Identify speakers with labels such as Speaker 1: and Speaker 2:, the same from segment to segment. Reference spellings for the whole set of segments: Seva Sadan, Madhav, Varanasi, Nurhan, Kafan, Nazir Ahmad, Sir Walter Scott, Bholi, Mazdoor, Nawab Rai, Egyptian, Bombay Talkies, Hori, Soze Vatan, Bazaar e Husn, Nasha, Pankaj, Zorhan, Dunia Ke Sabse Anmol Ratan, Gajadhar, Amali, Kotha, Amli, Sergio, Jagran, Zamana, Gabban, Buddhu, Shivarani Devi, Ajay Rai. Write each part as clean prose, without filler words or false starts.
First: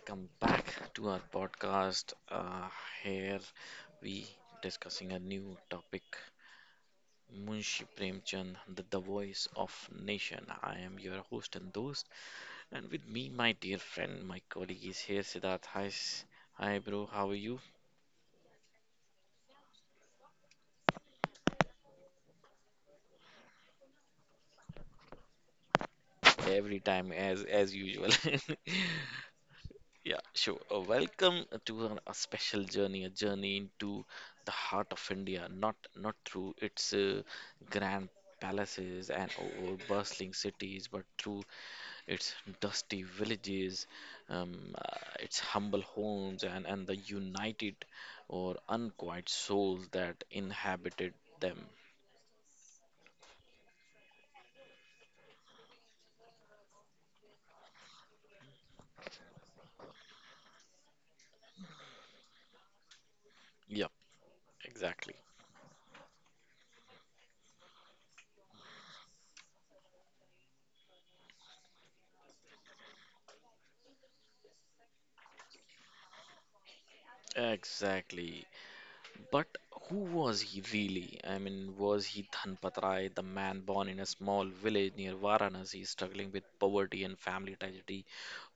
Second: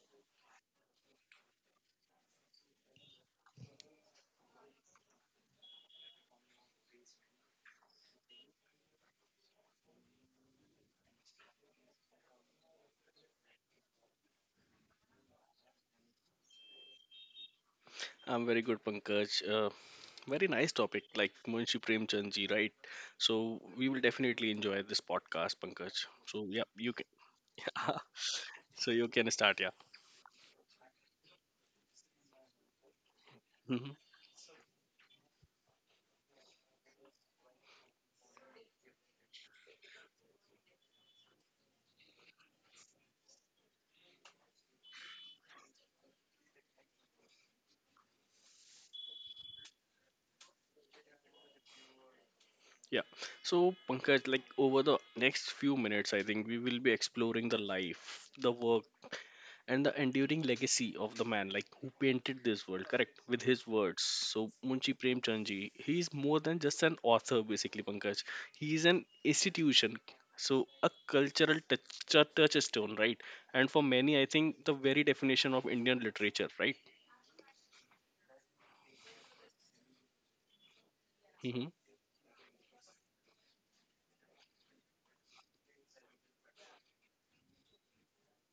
Speaker 1: welcome back to our podcast. Here we discussing a new topic, Munshi Premchand, the voice of nation. I am your host and host, and with me, my dear friend, my colleague is here, Siddharth. Hi, bro. How are you?
Speaker 2: I'm very good, Pankaj. Very nice topic, like Munshi Premchand ji, right? So we will definitely enjoy this podcast, Pankaj. So yeah,
Speaker 1: Every
Speaker 2: you
Speaker 1: time, as
Speaker 2: can.
Speaker 1: usual.
Speaker 2: So you can start, yeah.
Speaker 1: Yeah, sure. Welcome to a special journey, a journey
Speaker 2: Hmm.
Speaker 1: into the heart of India, not through its grand palaces and over bustling cities, but through its dusty villages, its humble homes, and the united or unquiet souls that inhabited them.
Speaker 2: Yeah. So Pankaj, like over the next few minutes, I think we will be exploring the life, the work, and the enduring legacy of the man like who painted this world correct with his
Speaker 1: Yep,
Speaker 2: words. So Munshi
Speaker 1: exactly.
Speaker 2: Premchand ji, he is more than just an author, basically, Pankaj. He is an institution. So a cultural touchstone, right? And for many, I think the very definition of Indian literature, right?
Speaker 1: Exactly. But who was he really? I mean, was he Dhanpat Rai, the man born in a small village near Varanasi, struggling with poverty and family tragedy?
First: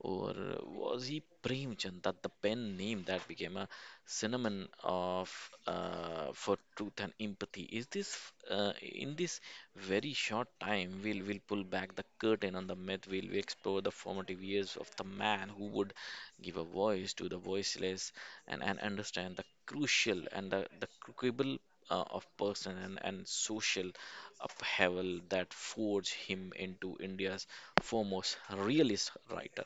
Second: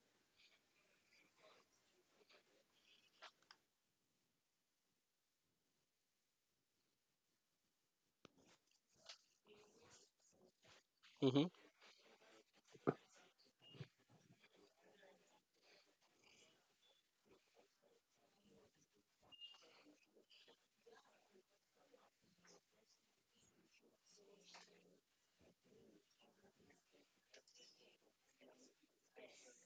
Speaker 1: Or was he Premchand, that the pen name that became a synonym of for truth and empathy? Is this in this very short time we'll
Speaker 2: Hmm.
Speaker 1: pull back the curtain on the myth? We explore the formative years of the man who would give a voice to the voiceless, and understand the crucial and the quibble of person and social upheaval that forged him into India's foremost realist writer.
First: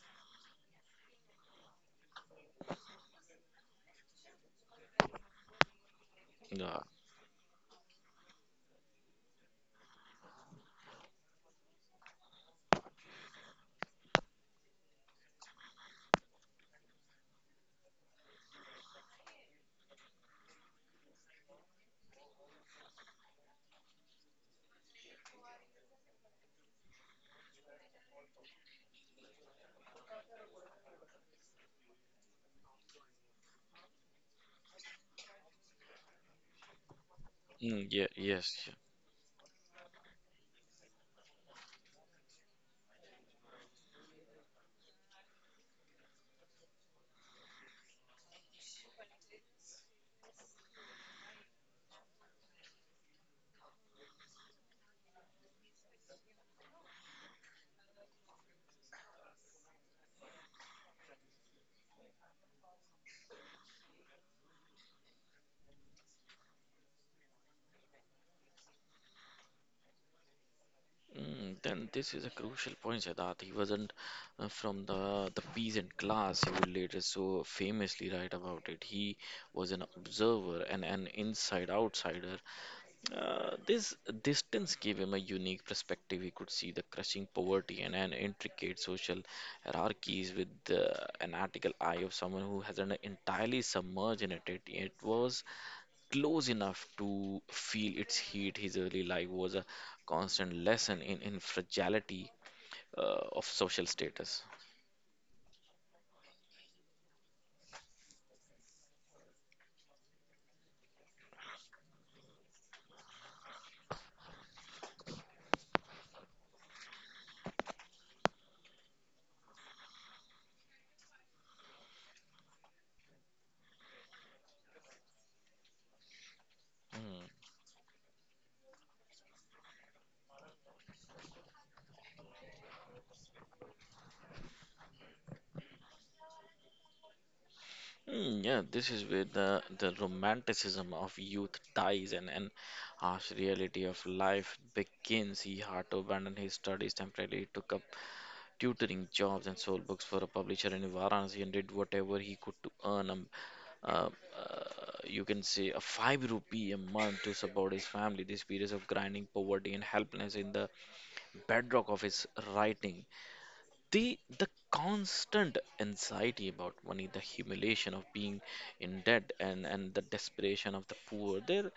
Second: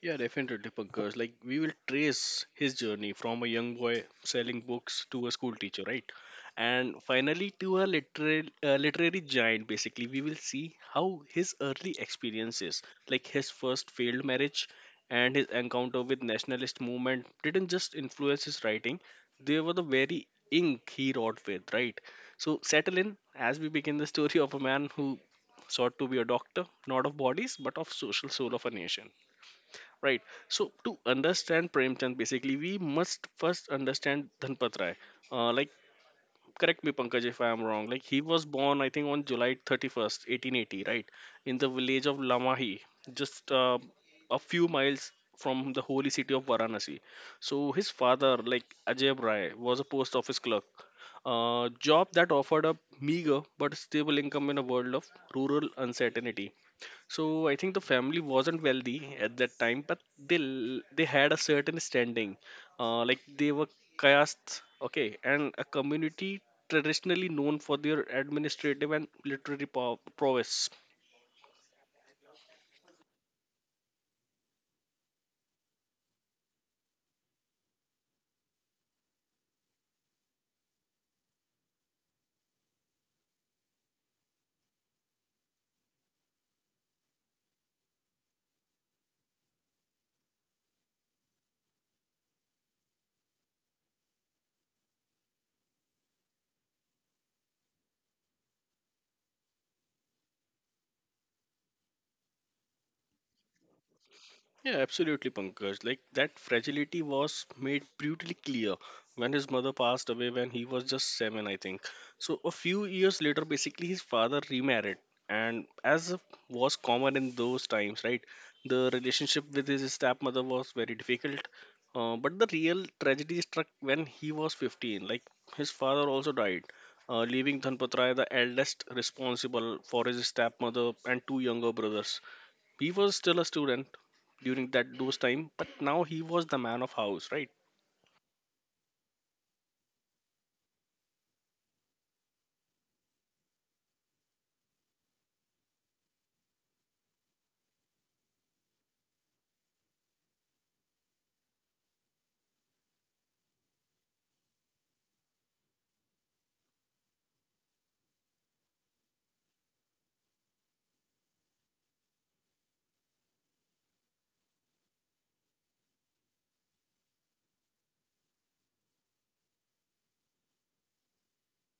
Speaker 2: Yeah, definitely, Pankaj. Like, we will trace his journey from a young boy selling books to a school teacher, right?
Speaker 1: Yeah.
Speaker 2: And finally, to a literary giant, basically. We will see how his early experiences, like his first failed marriage and his encounter with nationalist movement, didn't just influence his writing, they were the very ink he wrote with, right? So, settle in as we begin the story of a man who sought to be a doctor, not of bodies, but of social soul of a nation. Right. So to understand Premchand, basically we must first understand Dhanpat Rai. Like correct me, Pankaj, if I am wrong, like
Speaker 1: Yeah,
Speaker 2: he was
Speaker 1: yes. Yeah.
Speaker 2: born, I think, on July 31st 1880, right? In the village of Lamahi, just a few miles from the holy city of Varanasi. So his father, like Ajay Rai, was a post office clerk, a job that offered a meager but stable income in a world of rural uncertainty. So I think the family wasn't wealthy at that time, but they had a certain standing. Like they were castes, okay, and a community traditionally known for their administrative and literary prowess.
Speaker 1: Mm, then this is a crucial point, Siddharth. He wasn't from the peasant class. He would later so famously write about it. He was an observer and an inside outsider. This distance gave him a unique perspective. He could see the crushing poverty and intricate social hierarchies with an article eye of someone who hasn't entirely submerged in it. It was close enough to feel its heat. His early life was a constant lesson in fragility of social status.
Speaker 2: Yeah, absolutely, Pankaj. Like that fragility was made brutally clear when his mother passed away when he was just seven, I think. So a few years later, basically his father remarried, and as was common in those times, right? The relationship with his stepmother was very difficult. But the real tragedy struck when he was 15. Like his father also died,
Speaker 1: Mm.
Speaker 2: leaving Dhanpatra the eldest responsible for his stepmother and two younger brothers. He was still a student during that those time, but now he was the man of house, right?
Speaker 1: Mm, yeah, this is where the romanticism of youth dies and harsh reality of life begins. He had to abandon his studies temporarily, took up tutoring jobs and sold books for a publisher in Varanasi and did whatever he could to earn a uh, uh, you can say a five rupee a month to support his family. These periods of grinding, poverty, and helplessness in the bedrock of his writing, the constant anxiety about money, the humiliation of being in debt, and the desperation of the poor there.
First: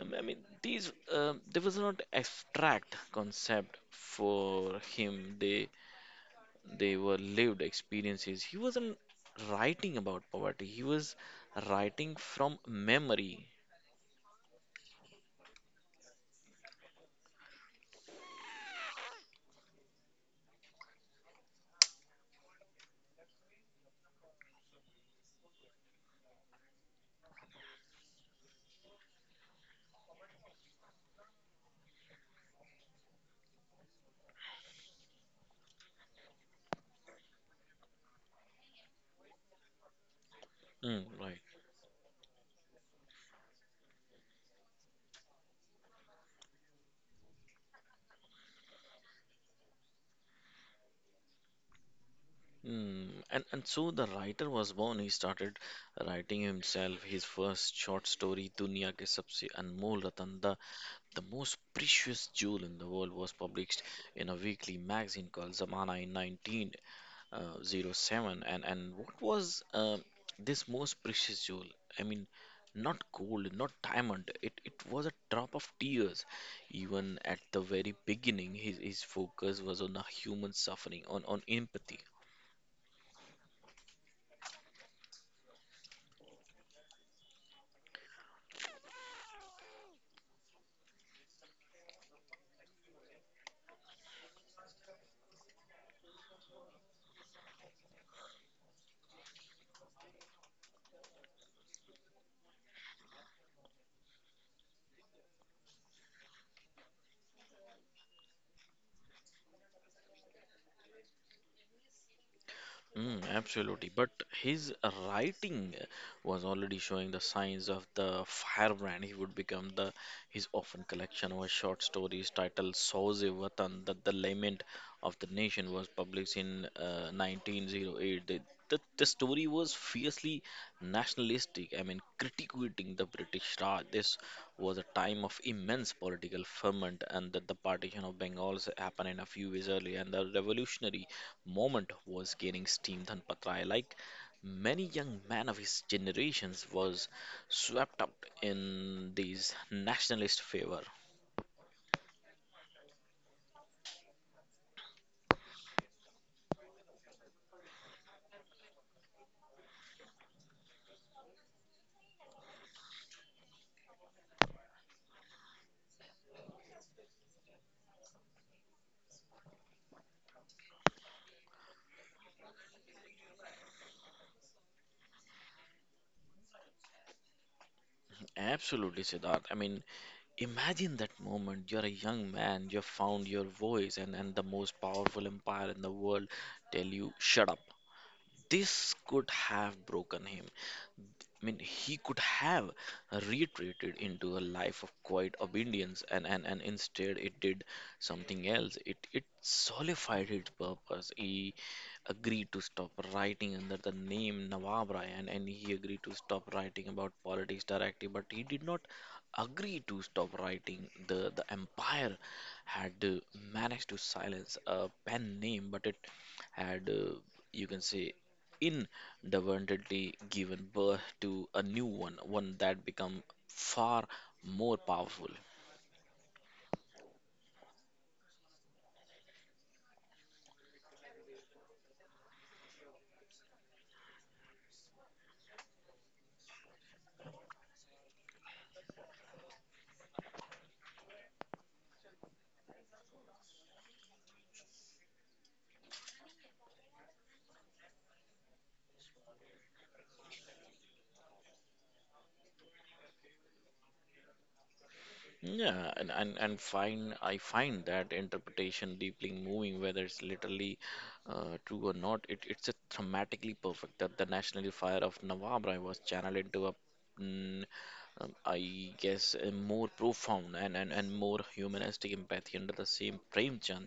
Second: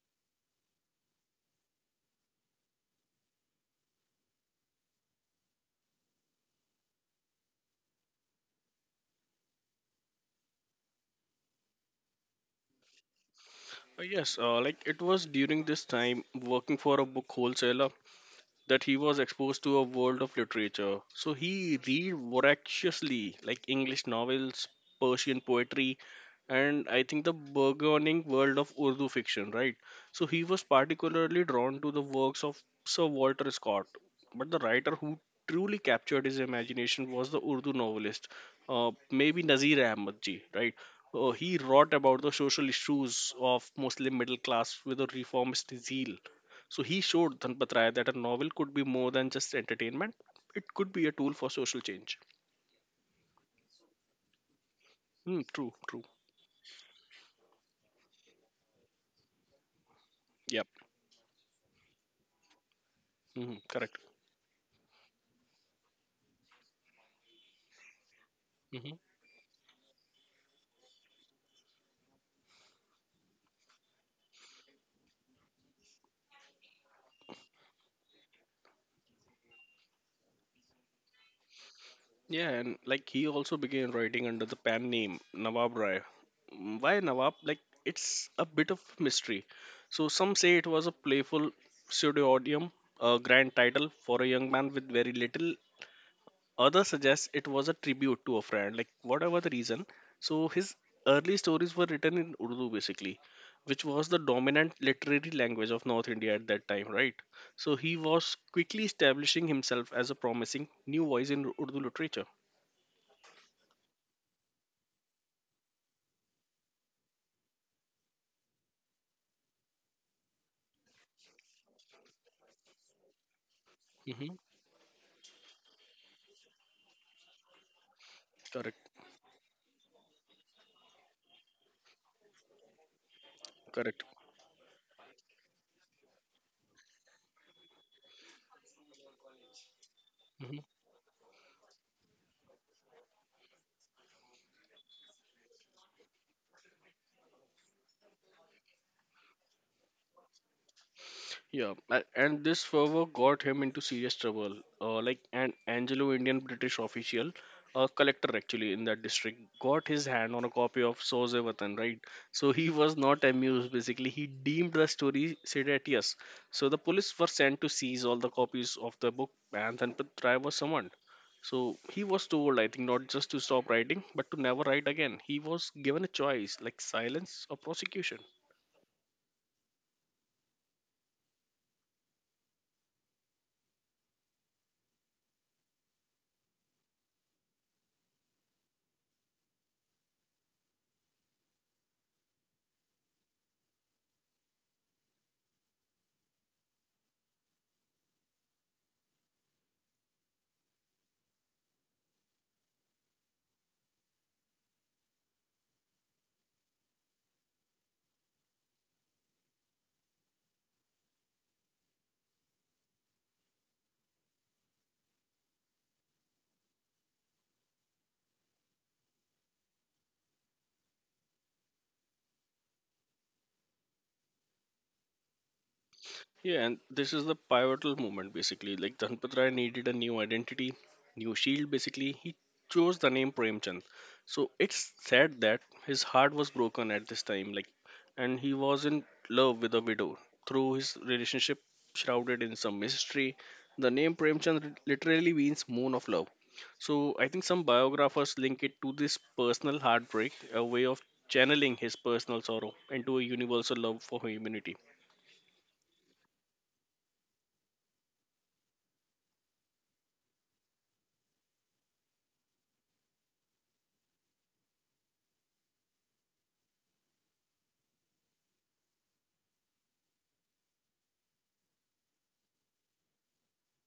Speaker 1: I mean, these there was not abstract concept for him. They were lived experiences. He wasn't writing about poverty, he was writing from memory.
Speaker 2: Yes, like it was during this time working for a book wholesaler that he was exposed to a world of literature. So he read voraciously, like English novels, Persian poetry, and I think the burgeoning world of Urdu fiction, right? So he was particularly drawn to the works of Sir Walter Scott. But the writer who truly captured his imagination was the Urdu novelist, maybe Nazir Ahmad ji, right?
Speaker 1: Mm, right.
Speaker 2: He wrote about the social issues of Muslim middle class with a reformist zeal. So he showed Dhanpat Rai that a novel could be more than just entertainment. It could be a tool for social change.
Speaker 1: Mm, and so the writer was born. He
Speaker 2: Hmm,
Speaker 1: started
Speaker 2: true.
Speaker 1: writing himself his first short story, Dunia Ke Sabse Anmol Ratan,
Speaker 2: Yep.
Speaker 1: the most precious jewel in the world, was
Speaker 2: Hmm,
Speaker 1: published
Speaker 2: correct.
Speaker 1: in a weekly magazine called Zamana in 1907. And
Speaker 2: Hmm.
Speaker 1: what was this most precious jewel? I mean, not gold, not diamond. It was a drop of tears. Even at the very beginning, his focus was on the human suffering, on empathy.
Speaker 2: Yeah, and like he also began writing under the pen name Nawab Rai. Mm, why Nawab? Like it's a bit of mystery. So some say it was a playful pseudonym, a grand title for a young man with very little. Others suggest it was a tribute to a friend, like whatever the reason. So his early stories were written in Urdu, basically, which was the dominant literary language of North India at that time, right? So he was quickly establishing himself as a promising new voice in Urdu literature.
Speaker 1: Mm, absolutely. But his writing was already showing the signs of the firebrand. He would become the his often collection of short stories titled Soze Vatan, that the
Speaker 2: Hmm.
Speaker 1: lament of the nation was published in 1908. The, the,
Speaker 2: Correct,
Speaker 1: the story was fiercely nationalistic, I mean, critiquing the British Raj.
Speaker 2: correct.
Speaker 1: This was a time of immense political ferment, and that the partition of Bengal happened in a few years earlier, and the revolutionary moment was gaining steam. Dhanpatrai, like many young men of his generations, was swept up in these nationalist favor.
Speaker 2: Yeah, and this fervor got him into serious trouble. Like an Anglo-Indian British official, a collector actually in that district, got his hand on a copy of Soze Vatan, right? So he was not amused. Basically, he deemed the story seditious. So the police were sent to seize all the copies of the book, and Tanpat Rai was summoned. So he was told, I think, not just to stop writing, but to never write again. He was given a choice, like silence or prosecution.
Speaker 1: Absolutely, Siddharth. I mean, imagine that moment. You're a young man, you've found your voice, and the most powerful empire in the world tell you, shut up. This could have broken him. I mean, he could have retreated into a life of quiet obedience, and instead it did something else. It solidified its purpose. He agreed to stop writing under the name Nawab Rai, and he agreed to stop writing about politics directly, but he did not agree to stop writing. The empire had managed to silence a pen name, but it had, uh, you can say, inadvertently given birth to a new one, one that become far more powerful.
Speaker 2: Yeah, and this is the pivotal moment, basically. Like Dhanpat Rai needed a new identity, new shield, basically. He chose the name Premchand. So it's sad that his heart was broken at this time, like and he was in love with a widow. Through his relationship shrouded in some mystery, the name Premchand literally means moon of love. So I think some biographers link it to this personal heartbreak, a way of channeling his personal sorrow into a universal love for humanity.
Speaker 1: Yeah, and find I find that interpretation deeply moving, whether it's literally true or not. It, it's a dramatically perfect that the national fire of Nawabrai was channeled into a mm, I guess a more profound and more humanistic empathy under the same Premchand.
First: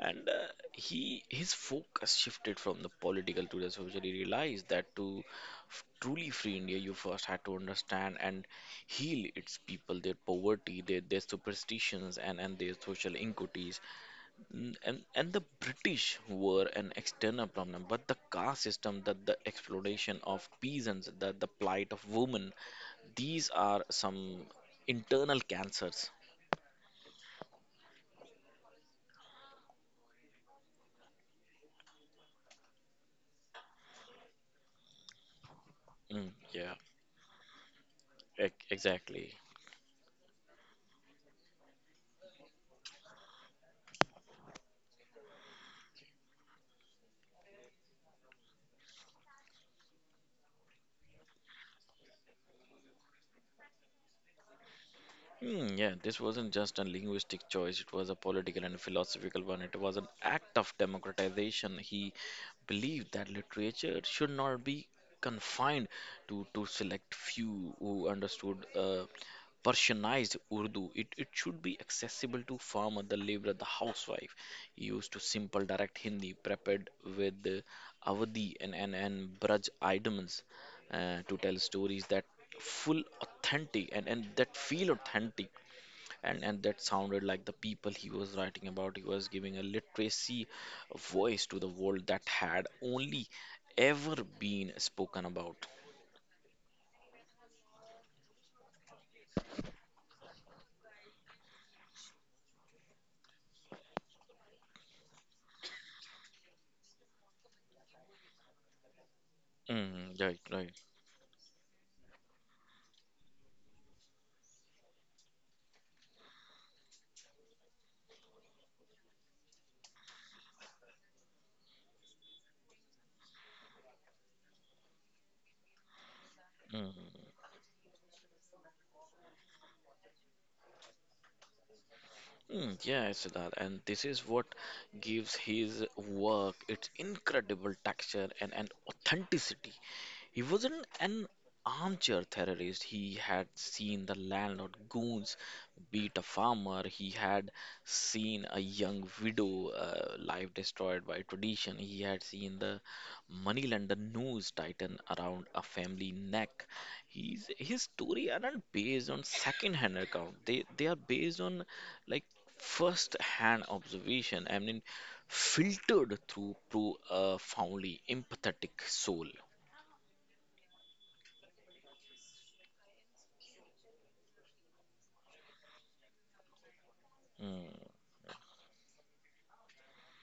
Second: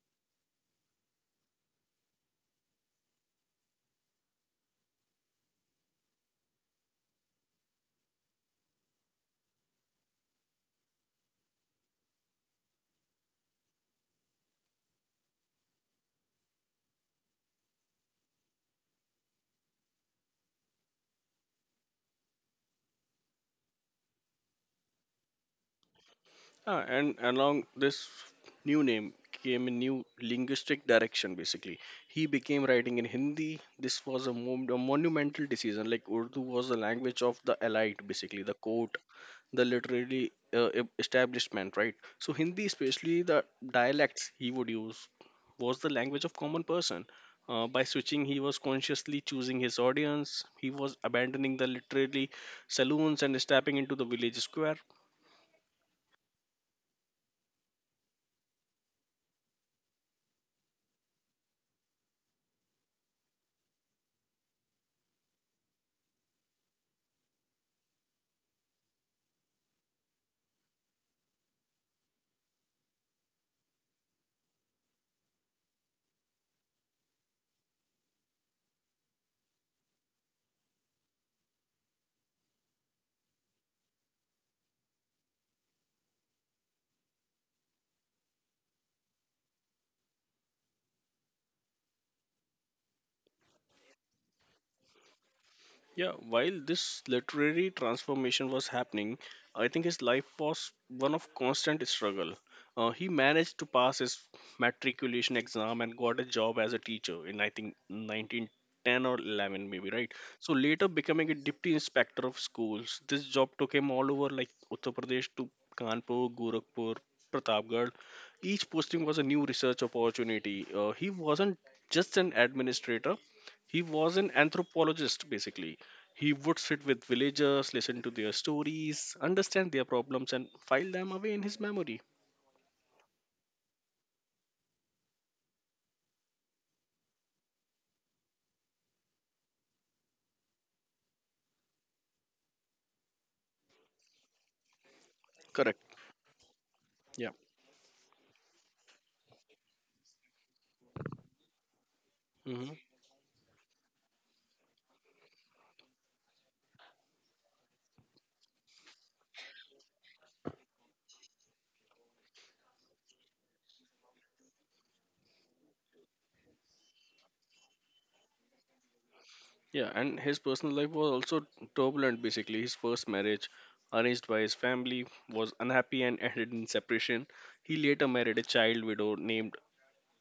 Speaker 1: And he his focus shifted from the political to the social. He realized that to truly free India, you first had to understand and heal its people, their poverty, their superstitions, and their social inequities. Mm, and the British were an external problem, but the caste system, that the exploitation of peasants, that the plight of women, these are some internal cancers.
Speaker 2: Ah, and along this new name came a new linguistic direction, basically. He became writing in Hindi. This was a, a monumental decision. Like
Speaker 1: Mm,
Speaker 2: Urdu was
Speaker 1: yeah,
Speaker 2: the language of the elite, basically, the court,
Speaker 1: exactly.
Speaker 2: the literary establishment, right? So, Hindi, especially the dialects he would use, was the language of common person. By switching, he was consciously choosing his audience. He was abandoning the literary saloons and stepping into the village square.
Speaker 1: Hmm, yeah, this wasn't just a linguistic choice, it was a political and philosophical one. It was an act of democratization. He believed that literature should not be confined to select few who understood Persianized Urdu. It should be accessible to farmer, the laborer, the housewife. He used to simple direct Hindi prepared with Avadi and, and Braj idioms to tell stories that full authentic and that feel authentic and that sounded like the people he was writing about. He was giving a literacy voice to the world that had only ever been spoken about.
Speaker 2: Yeah, while this literary transformation was happening, I think his life was one of constant struggle. He managed to pass his matriculation exam and got a job as a teacher in I think 1910 or 11 maybe, right? So
Speaker 1: Right.
Speaker 2: later becoming a deputy inspector of schools. This job took him all over, like Uttar Pradesh, to Kanpur, Gorakhpur, Pratapgarh. Each posting was a new research opportunity. He wasn't just an administrator, he was an anthropologist, basically. He would sit with
Speaker 1: Mm,
Speaker 2: villagers, listen to their stories, understand their problems, and file them away in his memory.
Speaker 1: yeah, Siddharth, and this is what gives his work its incredible texture and authenticity. He wasn't an armchair terrorist. He had seen the landlord goons
Speaker 2: Correct.
Speaker 1: beat a farmer. He
Speaker 2: Yeah.
Speaker 1: had seen a young widow life destroyed by tradition. He had seen
Speaker 2: Hmm.
Speaker 1: the moneylender noose tighten around a family neck. His story aren't based on second-hand account. They are based on like first-hand observation. I mean, filtered through a profoundly empathetic soul.
Speaker 2: Yeah, and his personal life was also turbulent, basically. His first marriage, arranged by his family, was unhappy and ended in separation. He
Speaker 1: Hmm.
Speaker 2: later married a child widow named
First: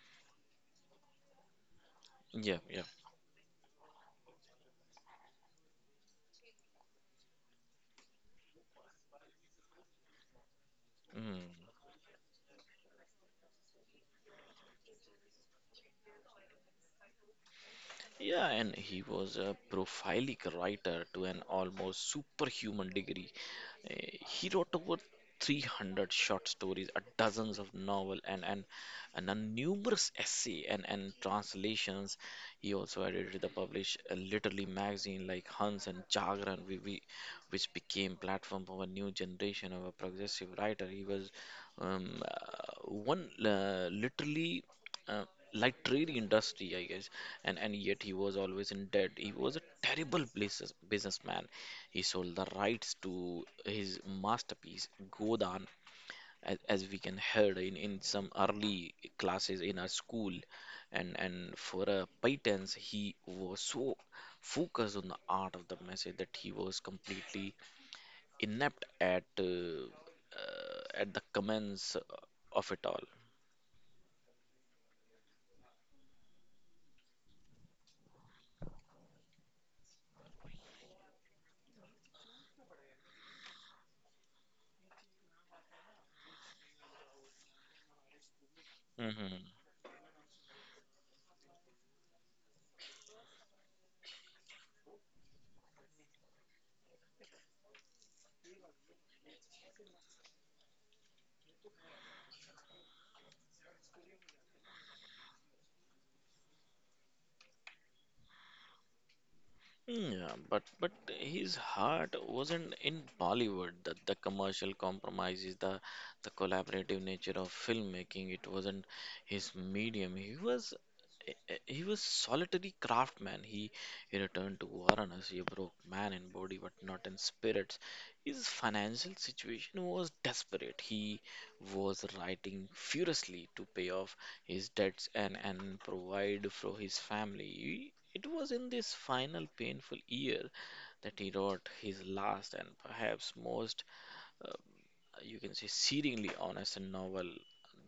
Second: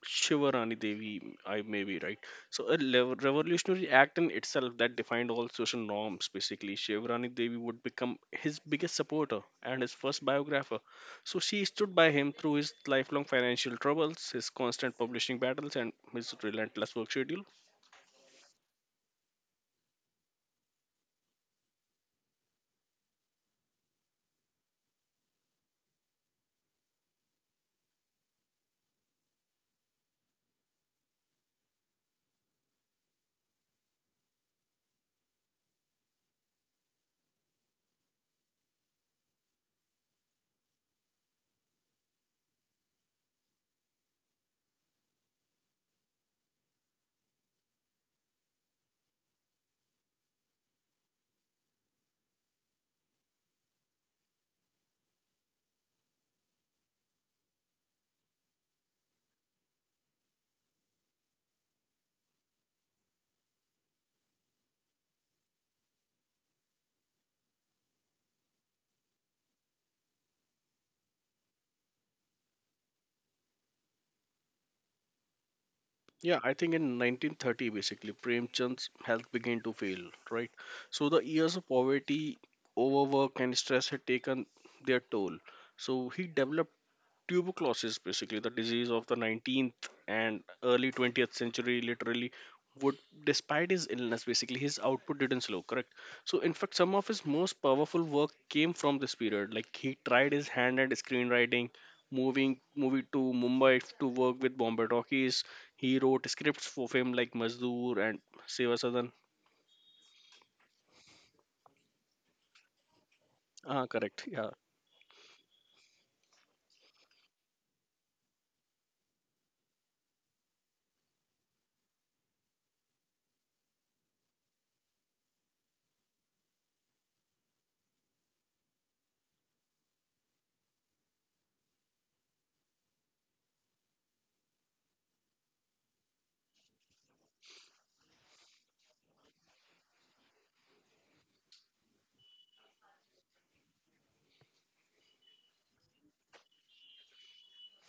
Speaker 2: Shivarani Devi, I may be right.
Speaker 1: Yeah,
Speaker 2: So a
Speaker 1: yeah.
Speaker 2: revolutionary act in itself that defined all social norms. Basically, Shivarani Devi would become his biggest supporter and his first biographer. So
Speaker 1: Mm.
Speaker 2: she stood by him through his lifelong financial troubles, his constant publishing battles, and his relentless work schedule.
Speaker 1: Yeah, and he was a prolific writer to an almost superhuman degree. He wrote over 300 short stories, a dozens of novel, and a numerous essay and translations. He also edited the published literary magazine like Hans and Jagran. We which became platform for a new generation of a progressive writer. He was one literally uh, literary industry, I guess, and yet he was always in debt. He was a terrible businessman. He sold the rights to his masterpiece Godan, as we can heard in some early classes in our school, and for a patents he was so focused on the art of the message that he was completely inept at the commence of it all.
Speaker 2: Yeah, I think in 1930, basically, Premchand's health began to fail, right? So the years of poverty, overwork, and stress had taken their toll. So he developed tuberculosis, basically, the disease of the
Speaker 1: Hmm.
Speaker 2: 19th and early 20th century, literally. Would, despite his illness, basically, his output didn't slow, correct? So, in fact, some of his most powerful work came from this period. Like, he tried his hand at screenwriting, moving to Mumbai to work with Bombay Talkies. He wrote scripts for films like Mazdoor and Seva Sadan.
Speaker 1: Yeah, but his heart wasn't in Bollywood.
Speaker 2: Ah,
Speaker 1: The
Speaker 2: correct. Yeah.
Speaker 1: commercial compromises, the collaborative nature of filmmaking. It wasn't his medium. He was he was solitary craftsman. He returned to Varanasi a broke man in body but not in spirits. His financial situation was desperate. He was writing furiously to pay off his debts and provide for his family. It was in this final painful year that he wrote his last and perhaps most, uh, you can say, searingly honest novel,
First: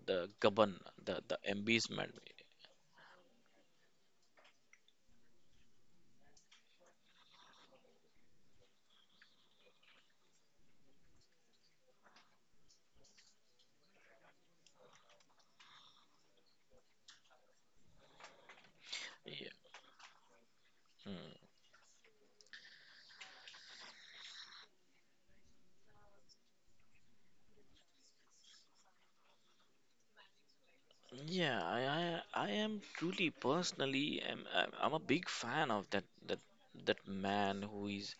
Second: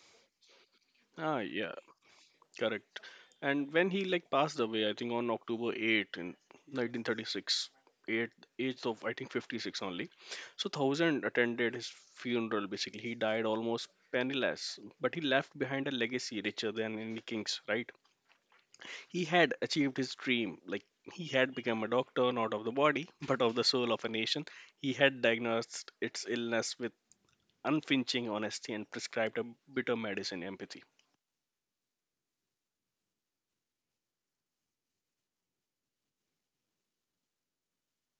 Speaker 1: The Gabban,
Speaker 2: Ah,
Speaker 1: the
Speaker 2: yeah.
Speaker 1: Embitment.
Speaker 2: Correct. And when he like passed away, I think on October 8 in 1936, 8, age of I think 56 only. So thousand attended his funeral. Basically, he died almost penniless, but he left behind a legacy richer than any king's. Right? He
Speaker 1: Yeah.
Speaker 2: had achieved his dream. Like he
Speaker 1: Hmm.
Speaker 2: had become a doctor, not of the body, but of the soul of a nation. He had diagnosed its illness with unflinching honesty and prescribed a bitter medicine empathy.
Speaker 1: Yeah, I am truly personally I'm a big fan of that man who is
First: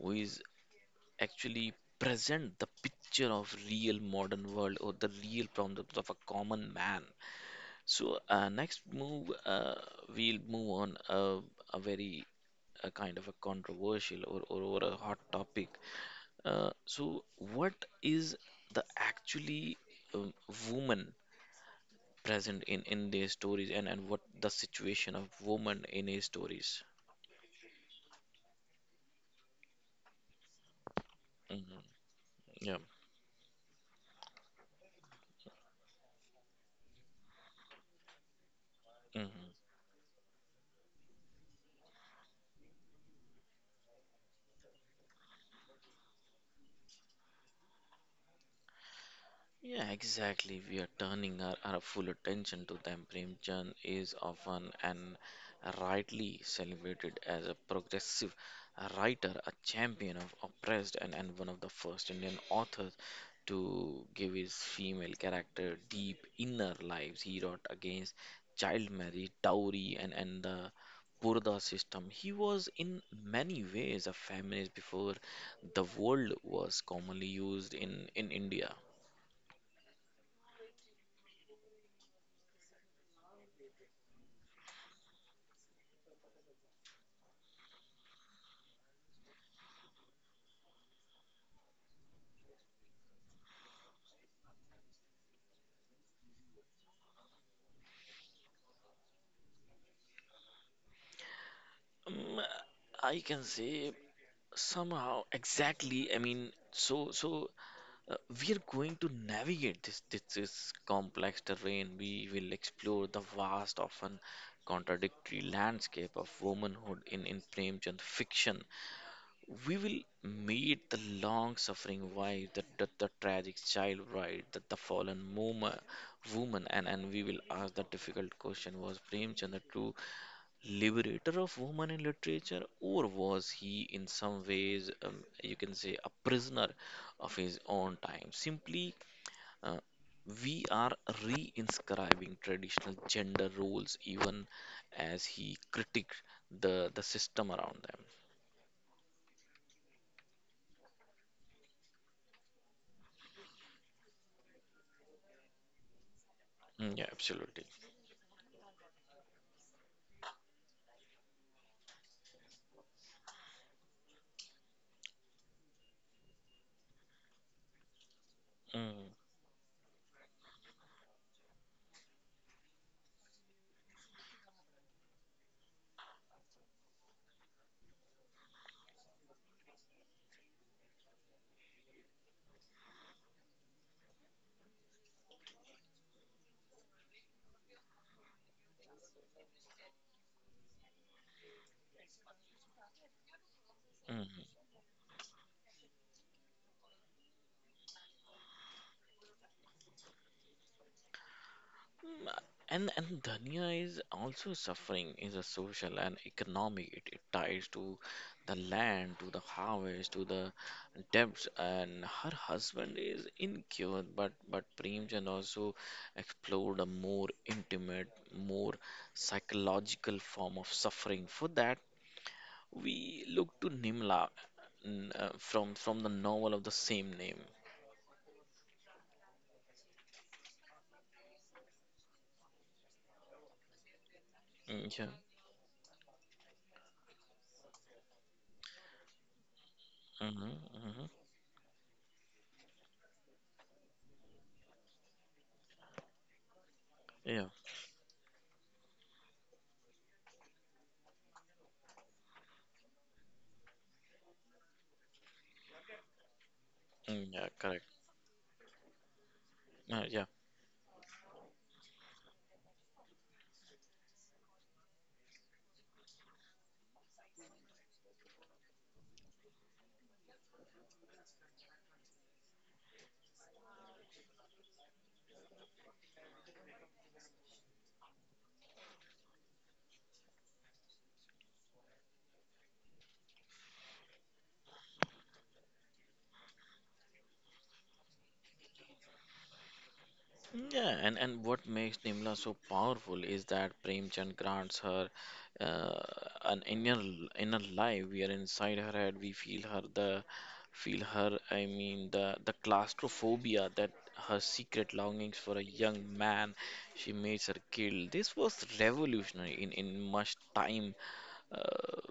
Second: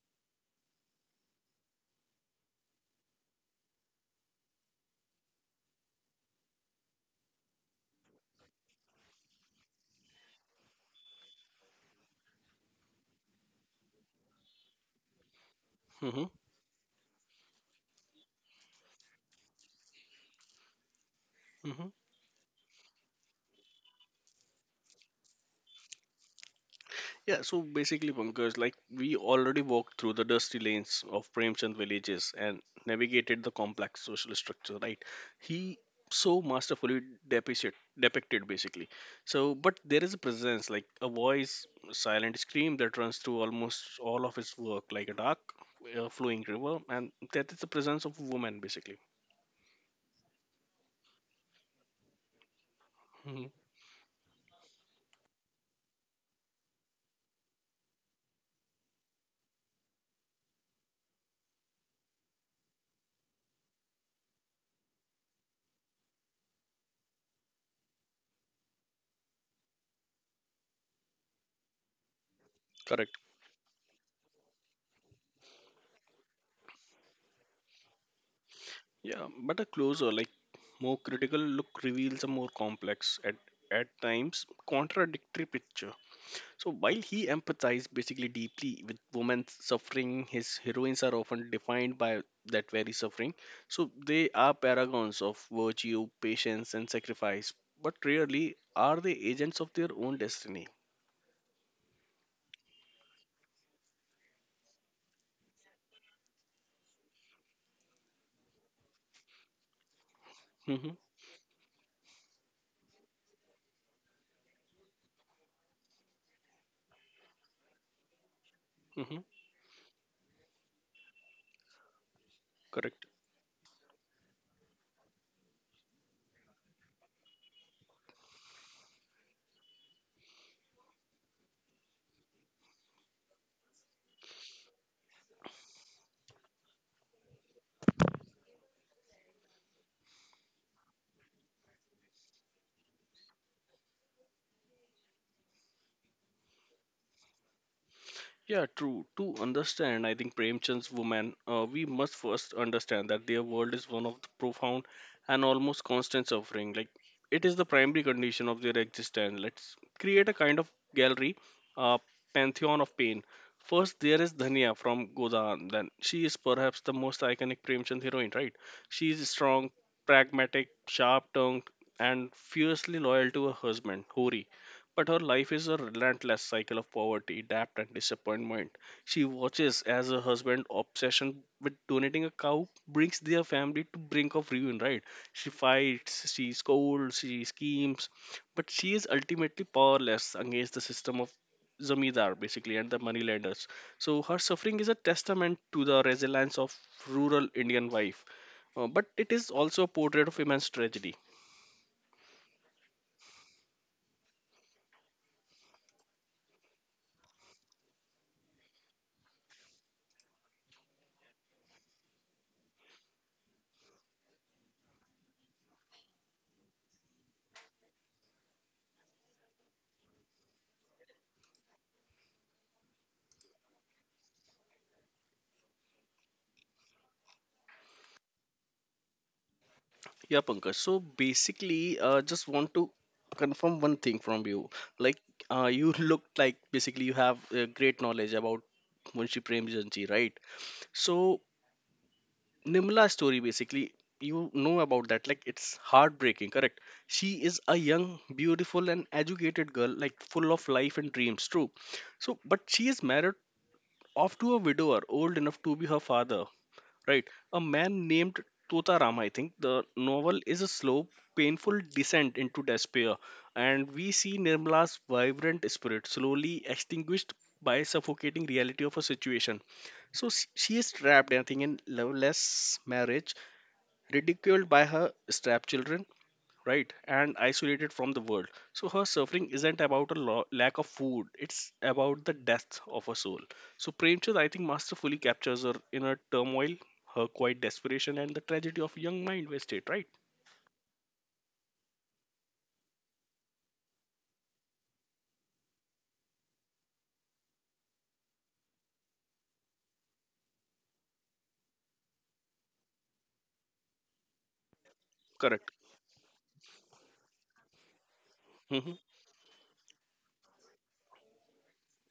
Speaker 1: who is actually present the picture of real modern world or the real problems of a common man. So next move we'll move on a very a kind of a controversial or a hot topic.
Speaker 2: Hmm.
Speaker 1: So what is the actually um, woman
Speaker 2: Hmm.
Speaker 1: present in their stories and what the situation of women in his stories.
Speaker 2: Yeah, so basically, Pankaj, like we already walked through the dusty lanes of Premchand
Speaker 1: Hmm.
Speaker 2: villages and
Speaker 1: Yeah.
Speaker 2: navigated the complex social structure, right? He so masterfully depicted, depicted, basically.
Speaker 1: Hmm.
Speaker 2: So, but there is a presence, like a voice, a silent scream that runs through almost all of his work, like a dark, flowing river, and that is the presence of a woman, basically.
Speaker 1: Yeah, exactly. We are turning our full attention to them.
Speaker 2: Hmm.
Speaker 1: Premchand is often and rightly celebrated as a progressive writer, a champion of oppressed, and one of the first Indian authors to give his female character deep inner lives. He wrote against child marriage, dowry, and the Purda system. He was in
Speaker 2: Correct.
Speaker 1: many ways a feminist before the word was commonly used in India.
Speaker 2: Yeah, but a closer, like more critical look reveals a more complex, at times contradictory picture. So while he empathized basically deeply with women's suffering, his heroines are often defined by that very suffering. So they are paragons of virtue, patience, and sacrifice, but rarely are they agents of their own destiny.
Speaker 1: Mm, I can say somehow exactly. I mean, we are going to navigate this
Speaker 2: Hmm.
Speaker 1: complex terrain. We will explore the vast, often contradictory landscape of womanhood in Premchand fiction.
Speaker 2: Hmm.
Speaker 1: We will meet the long-suffering wife,
Speaker 2: Correct.
Speaker 1: the tragic child bride, the fallen woman, woman, and we will ask the difficult question: Was Premchand a true liberator of women in literature, or was he in some ways, you can say, a prisoner of his own time? Simply, uh, we are re-inscribing traditional gender roles even as he critiqued the system around them.
Speaker 2: Yeah, true. To understand, I think Premchand's woman, we must first understand that their world is one of the profound and almost constant suffering. Like
Speaker 1: Mm, yeah,
Speaker 2: it is the
Speaker 1: absolutely.
Speaker 2: primary condition of their existence. Let's create a kind of gallery, a pantheon of pain. First, there is Dhania from Godan. Then she is perhaps the most iconic Premchand heroine, right? She
Speaker 1: Mm,
Speaker 2: is strong, pragmatic, sharp-tongued, and fiercely loyal to her husband, Hori, but her life is a relentless cycle of poverty, debt, and disappointment. She watches as her husband's obsession with donating a cow brings their family to brink of ruin, right? She fights, she scolds, she schemes, but she is ultimately powerless against the system of zamindar, basically, and the moneylenders. So her
Speaker 1: mm.
Speaker 2: suffering is a testament to the resilience of rural Indian wife, but it is also a portrait of immense tragedy.
Speaker 1: Mm, and Dhania is also suffering is a social and economic. It ties to the land, to the harvest, to the debts, and her husband is incured. But Premchand also explored a more intimate, more psychological form of suffering. For that, we look to Nimla from the novel of the same name.
Speaker 2: Yeah, Pankaj. So basically, just want to confirm one thing from you.
Speaker 1: Mm, yeah.
Speaker 2: Like, you look like basically you have great knowledge about Munshi Premchand, right?
Speaker 1: Hmm, hmm.
Speaker 2: So Nimla's story, basically, about that, like, it's heartbreaking, correct? She
Speaker 1: Yeah.
Speaker 2: is a young, beautiful, and educated girl, like full of life and dreams, true? So but she is married off to a widower old enough to be her father, right?
Speaker 1: Mm, yeah.
Speaker 2: A
Speaker 1: Correct.
Speaker 2: man named Totaram, I think. The
Speaker 1: Yeah.
Speaker 2: novel is a slow, painful descent into despair, and we see Nirmala's vibrant spirit slowly extinguished by suffocating reality of her situation. So she is trapped, I think, in loveless marriage, ridiculed by her step children, right, and isolated from the world. So her suffering isn't about a lack of food, it's about the death of her soul. So Premchand, I think, masterfully captures her inner turmoil, her quiet desperation, and the tragedy of young mind wasted, right?
Speaker 1: Yeah, and what makes Nimla so powerful is that Premchand grants her uh, an inner life. We are inside her head. We feel her the feel her. The claustrophobia that her secret longings for a
Speaker 2: Correct.
Speaker 1: young man she makes her kill. This was
Speaker 2: Hmm.
Speaker 1: revolutionary in much time uh,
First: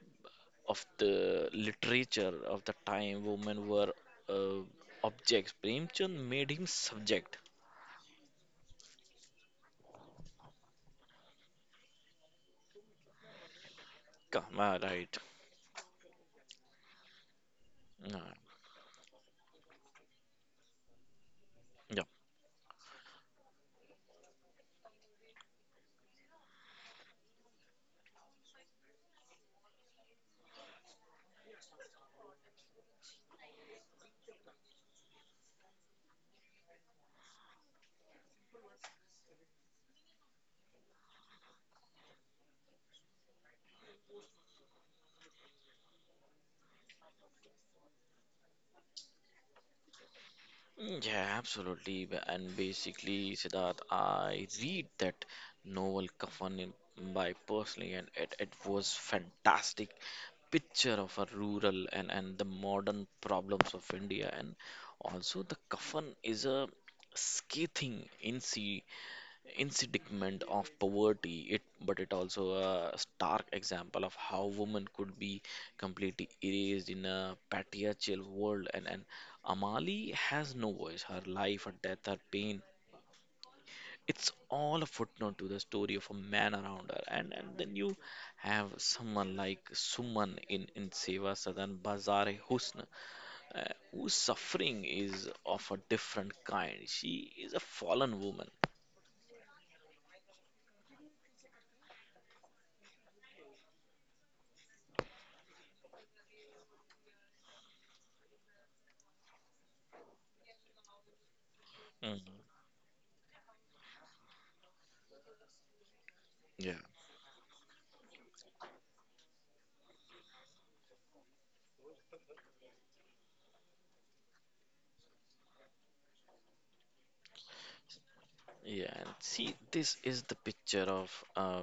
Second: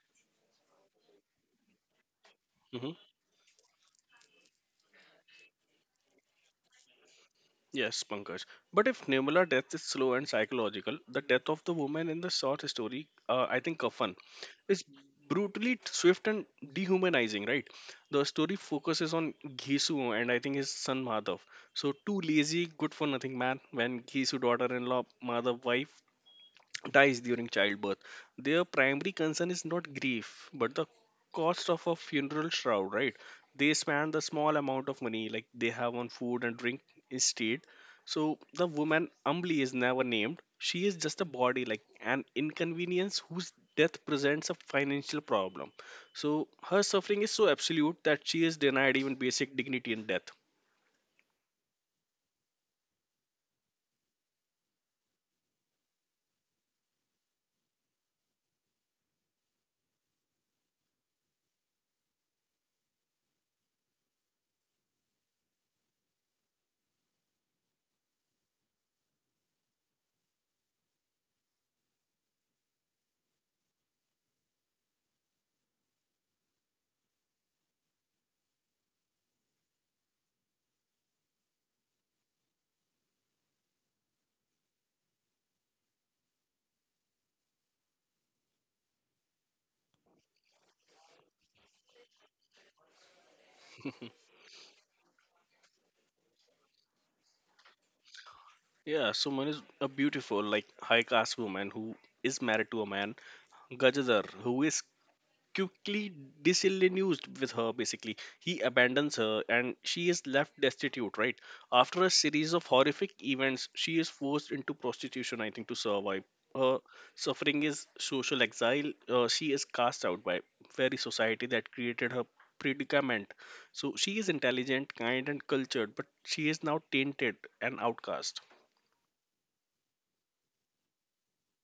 Speaker 1: of the literature of the time. Women were uh, objects. Premchand made him subject.
Speaker 2: Yes, Pankaj. But if Nirmala death is slow and psychological, the death of the woman in the short story, I think Kafan, is
Speaker 1: Right.
Speaker 2: brutally swift and dehumanizing, right?
Speaker 1: Uh,
Speaker 2: The story focuses on Gisu and, I think, his son Madhav. So
Speaker 1: yeah.
Speaker 2: two lazy, good for nothing man. When Gisu daughter-in-law, Madhav wife, dies during childbirth. Their primary concern is not grief, but the cost of a funeral shroud, right? They spend the small amount of money like they have on food and drink instead. So the woman Amli is never named. She is just a body, like an inconvenience whose death presents a financial problem. So her suffering is so absolute that she is denied even basic dignity in death.
Speaker 1: Yeah, absolutely. And basically, Siddharth, I read that novel Kafan by personally, and it was fantastic picture of a rural and the modern problems of India. And also, the Kafan is a scathing, insi incident of poverty, it but it also a stark example of how women could be completely erased in a patriarchal world, and Amali has no voice, her life, her death, her pain, it's all a footnote to the story of a man around her. And then you have someone like Suman in in Seva Sadan Bazaar e Husn, whose suffering is of a different kind. She is a fallen woman.
Speaker 2: Yeah, so Suman is a beautiful, like high caste woman who is married to a man Gajadhar, who is quickly disillusioned with her. Basically, he abandons her and she is left destitute, right? After a
Speaker 1: Mhm.
Speaker 2: series of horrific events she is forced into prostitution, I think, to survive.
Speaker 1: Yeah.
Speaker 2: Her suffering is social exile. She is cast out by very society that created her predicament. So she is intelligent, kind, and cultured, but she is now tainted and outcast.
Speaker 1: Yeah, and see, this is the picture of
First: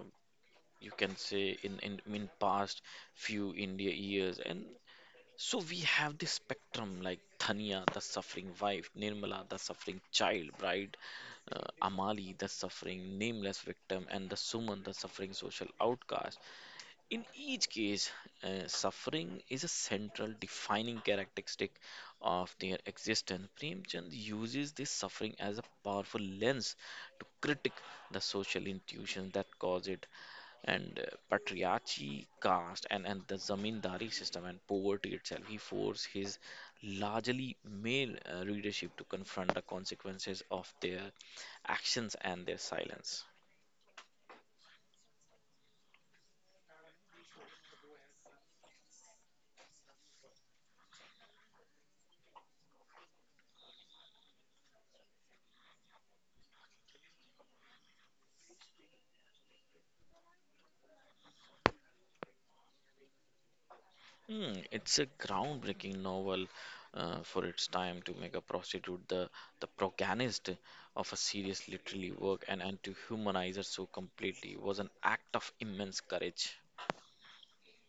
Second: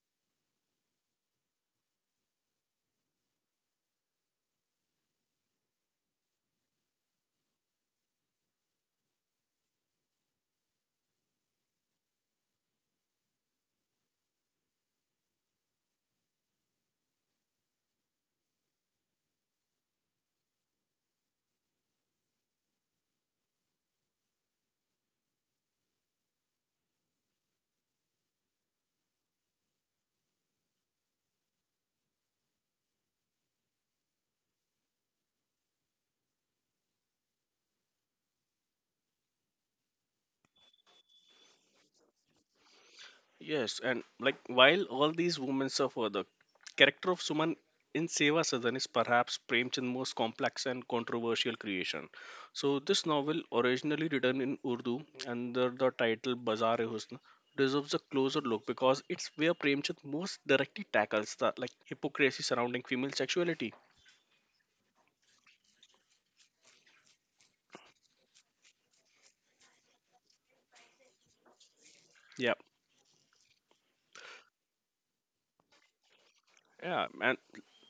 Speaker 1: you can say in, in past few India years, and so we have this spectrum like Thania, the suffering wife, Nirmala, the suffering child, bride, uh, Amali, the suffering nameless victim, and the Suman, the suffering social outcast. In each case, suffering is a central defining characteristic of their existence. Premchand uses this suffering as a powerful lens to critique the social institutions that cause it, and patriarchy, caste, and the zamindari system and poverty itself. He forced his largely male readership to confront the consequences of their actions and their silence.
Speaker 2: Yes, and like while all these women suffer, the character of Suman in Seva Sadan is perhaps Premchand's most complex and controversial creation. So this novel, originally written in Urdu under the title Bazaar e Husn, deserves a closer look because it's where Premchand most directly tackles the like hypocrisy surrounding female sexuality.
Speaker 1: Hmm, it's a groundbreaking novel for its time. To make a prostitute the protagonist of a serious literary work,
Speaker 2: Yeah.
Speaker 1: and to humanize her so completely was an act of immense courage.
Speaker 2: Yeah, and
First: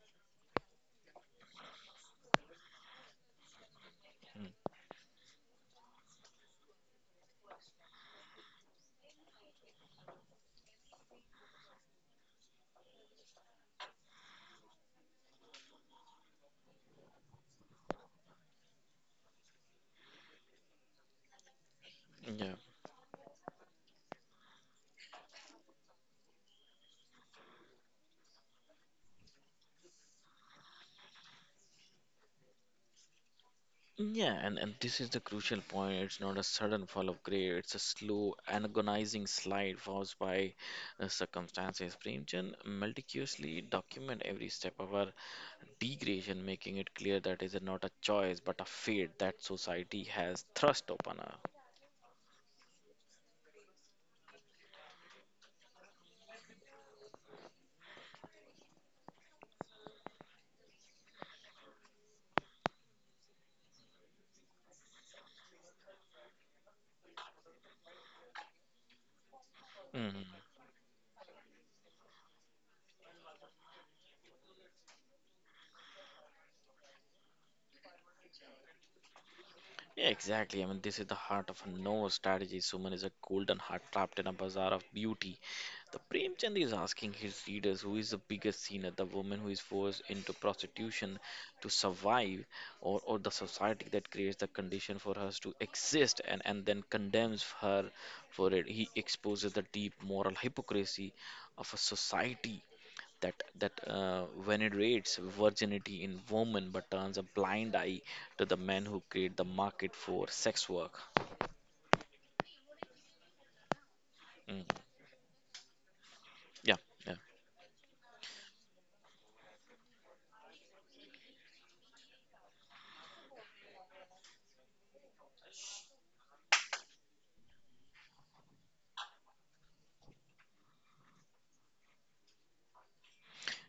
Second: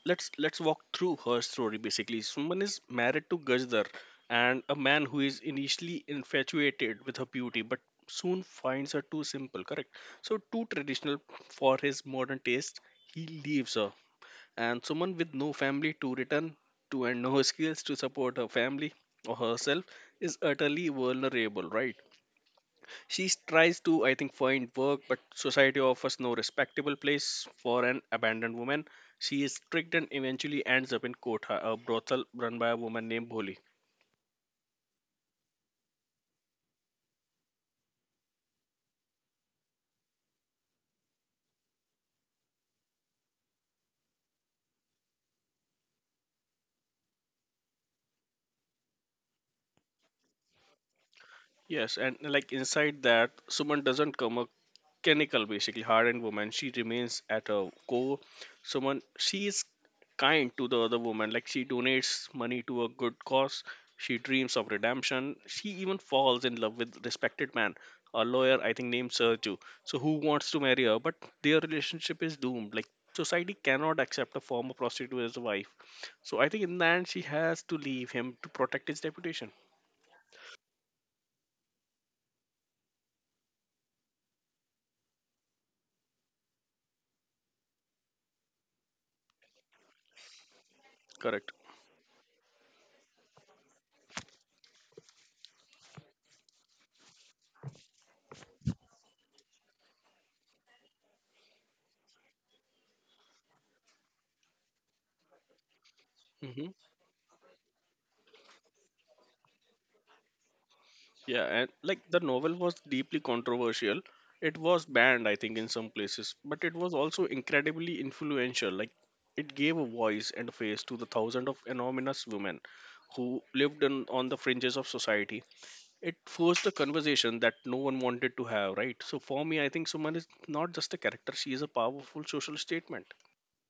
Speaker 2: let's walk through her story, basically. Suman is married to Gajdar, and a man who is initially infatuated with her beauty but soon finds her too simple, correct? So too traditional for his modern taste, he leaves her. And Suman, with no family to return to and no skills to support her family or herself, is utterly vulnerable, right?
Speaker 1: Hmm.
Speaker 2: She tries to, I think, find work, but society offers no respectable place for an abandoned woman. She is tricked and eventually ends up in Kotha, a brothel run by a woman named Bholi.
Speaker 1: Yeah, and this is the crucial point. It's not a sudden fall of grade, it's a slow, agonizing slide caused by circumstances. Premchand meticulously document every step of our degradation, making it clear that is not a choice but a fate that society has thrust upon us.
Speaker 2: Yes, and like inside that, Suman doesn't come a chemical, basically hardened woman. She remains at her core. Suman, she is kind to the other woman. Like she donates money to a good cause. She dreams of redemption. She even falls in love with respected man, a lawyer I think named Sergio. So who
Speaker 1: Mhm.
Speaker 2: wants to marry her? But their relationship is doomed. Like society cannot accept a former prostitute as a wife. So I think in the end she has to leave him to protect his reputation.
Speaker 1: Yeah, exactly. I mean, this is the heart of a no strategy. Suman is a golden heart trapped in a bazaar of beauty. The Premchand is asking his readers who is the biggest sinner, the woman who is forced into prostitution
Speaker 2: Correct.
Speaker 1: to survive, or the society that creates the condition for us to exist, and then condemns her for it. He exposes the deep moral hypocrisy of a society that venerates virginity in women
Speaker 2: Mhm.
Speaker 1: but turns a blind eye to the men who create the market for sex work.
Speaker 2: Yeah, and like the novel was deeply controversial. It
Speaker 1: Mm,
Speaker 2: was banned, I think, in some places, but it
Speaker 1: yeah,
Speaker 2: was
Speaker 1: yeah.
Speaker 2: also incredibly influential. Like, it gave a voice and a face to the thousands of anonymous women who lived in, on the fringes of society. It forced a conversation that no one wanted to have, right? So, for me, I think Suman is not just a character, she is a powerful social statement.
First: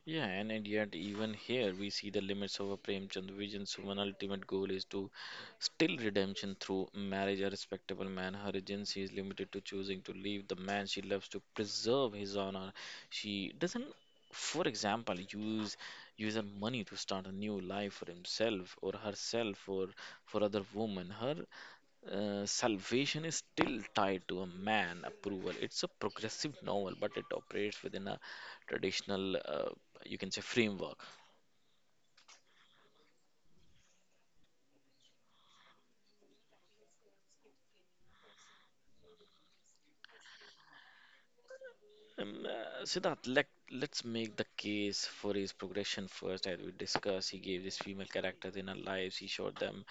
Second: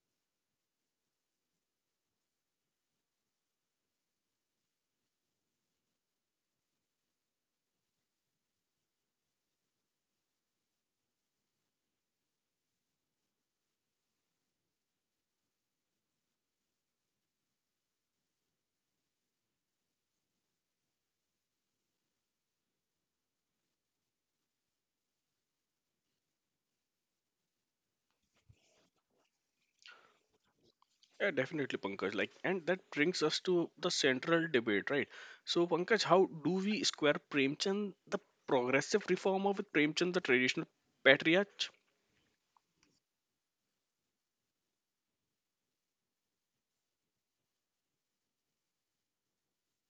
Speaker 1: Yeah, and yet even here we see the limits of a Premchand vision's human ultimate goal is to still redemption through marriage. A respectable man, her agency is limited to choosing to leave the man she loves to preserve his honor. She doesn't, for example, use her money to start a new life for himself or herself or for other women. Her salvation is still tied to a man approval. It's a progressive novel, but it operates within a traditional, you can say, framework.
Speaker 2: Yeah, definitely, Pankaj. Like, and that brings us to the central debate, right? So, Pankaj, how do we square Premchand, the progressive reformer, with Premchand, the traditional patriarch?
Speaker 1: Siddharth, let's make the case for his progression first. As we discussed, he gave these female characters in our lives, he showed them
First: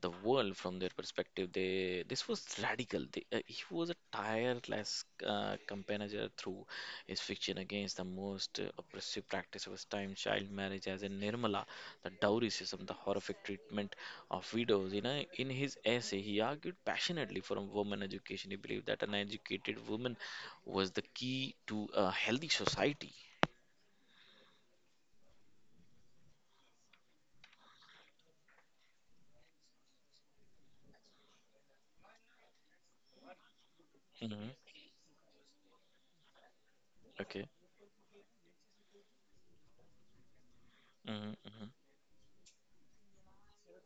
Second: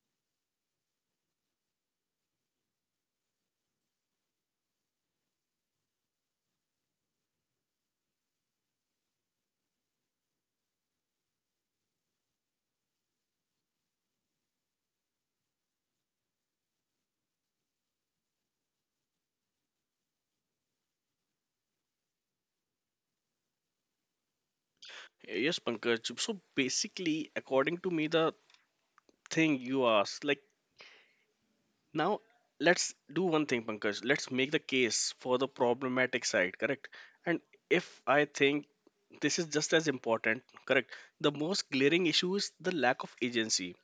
Speaker 1: the world from their perspective. They, this was radical. They, he was a tireless companion through his fiction against the most oppressive practice of his time, child marriage, as in Nirmala, the dowry system, the horrific treatment of widows. You know, in his essay, he argued passionately for a woman education. He believed that an educated woman was the key to a healthy society.
Speaker 2: Yes, Pankaj. So, basically, according to me, the thing you asked, like, now, let's do one thing, Pankaj. Let's
Speaker 1: Mm-hmm.
Speaker 2: make the case for the problematic side, correct? And
Speaker 1: Okay.
Speaker 2: if I think this is just as important, correct?
Speaker 1: Mm-hmm.
Speaker 2: The
Speaker 1: Mm-hmm.
Speaker 2: most glaring issue is the lack of agency.